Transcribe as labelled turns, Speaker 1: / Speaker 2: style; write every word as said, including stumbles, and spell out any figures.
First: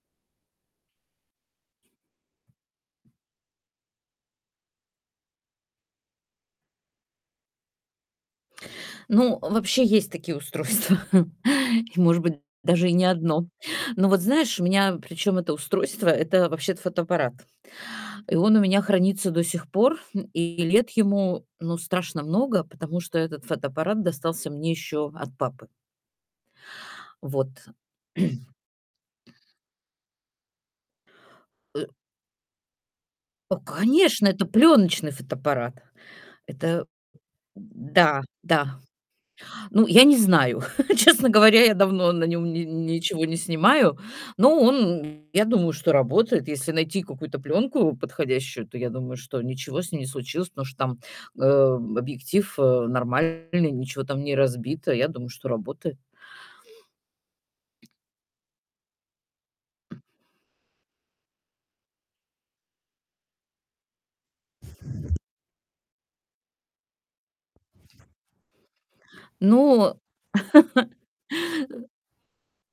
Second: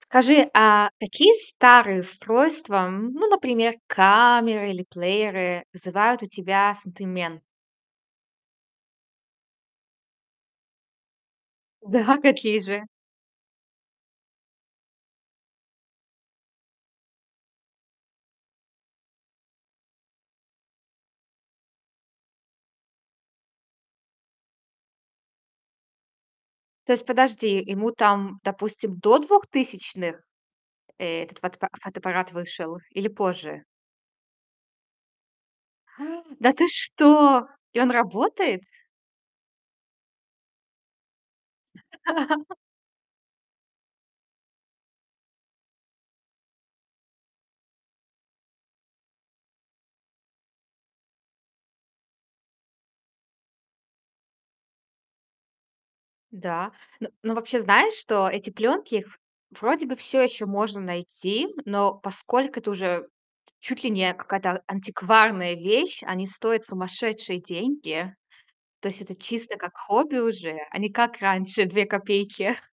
Speaker 1: Скажи, а какие старые устройства, м, ну, например, камеры или плееры, вызывают у тебя сентимент?
Speaker 2: Ну, вообще есть такие устройства и,
Speaker 1: Да,
Speaker 2: может быть,
Speaker 1: какие же?
Speaker 2: даже и не одно. Ну вот, знаешь, у меня причем это устройство- это вообще-то фотоаппарат, и он у меня хранится до сих пор, м, и лет ему, ну, страшно много, потому что этот фотоаппарат достался мне еще от папы.
Speaker 1: То есть,
Speaker 2: Вот.
Speaker 1: подожди, ему там, допустим, до двухтысячных этот фотоап
Speaker 2: Э
Speaker 1: фотоаппарат вышел или
Speaker 2: А,
Speaker 1: позже?
Speaker 2: конечно, это пленочный фотоаппарат.
Speaker 1: Да ты
Speaker 2: Это
Speaker 1: что? И он
Speaker 2: Да,
Speaker 1: работает?
Speaker 2: да. Ну, я не знаю, честно говоря, я давно на нём ни ничего не снимаю, но он, я думаю, что работает. Если найти какую-то пленку подходящую, то я думаю, что ничего с ней не случилось, потому что там, э, объектив, э, нормальный, ничего там не разбито. Я думаю, что работает.
Speaker 1: Да, ну ну, вообще знаешь, что эти пленки их вроде бы всё еще можно найти, но поскольку это уже чуть ли не какая-то антикварная вещь, они стоят сумасшедшие деньги. То есть это чисто как
Speaker 2: Ну
Speaker 1: хобби уже, а не как раньше две
Speaker 2: э
Speaker 1: копейки.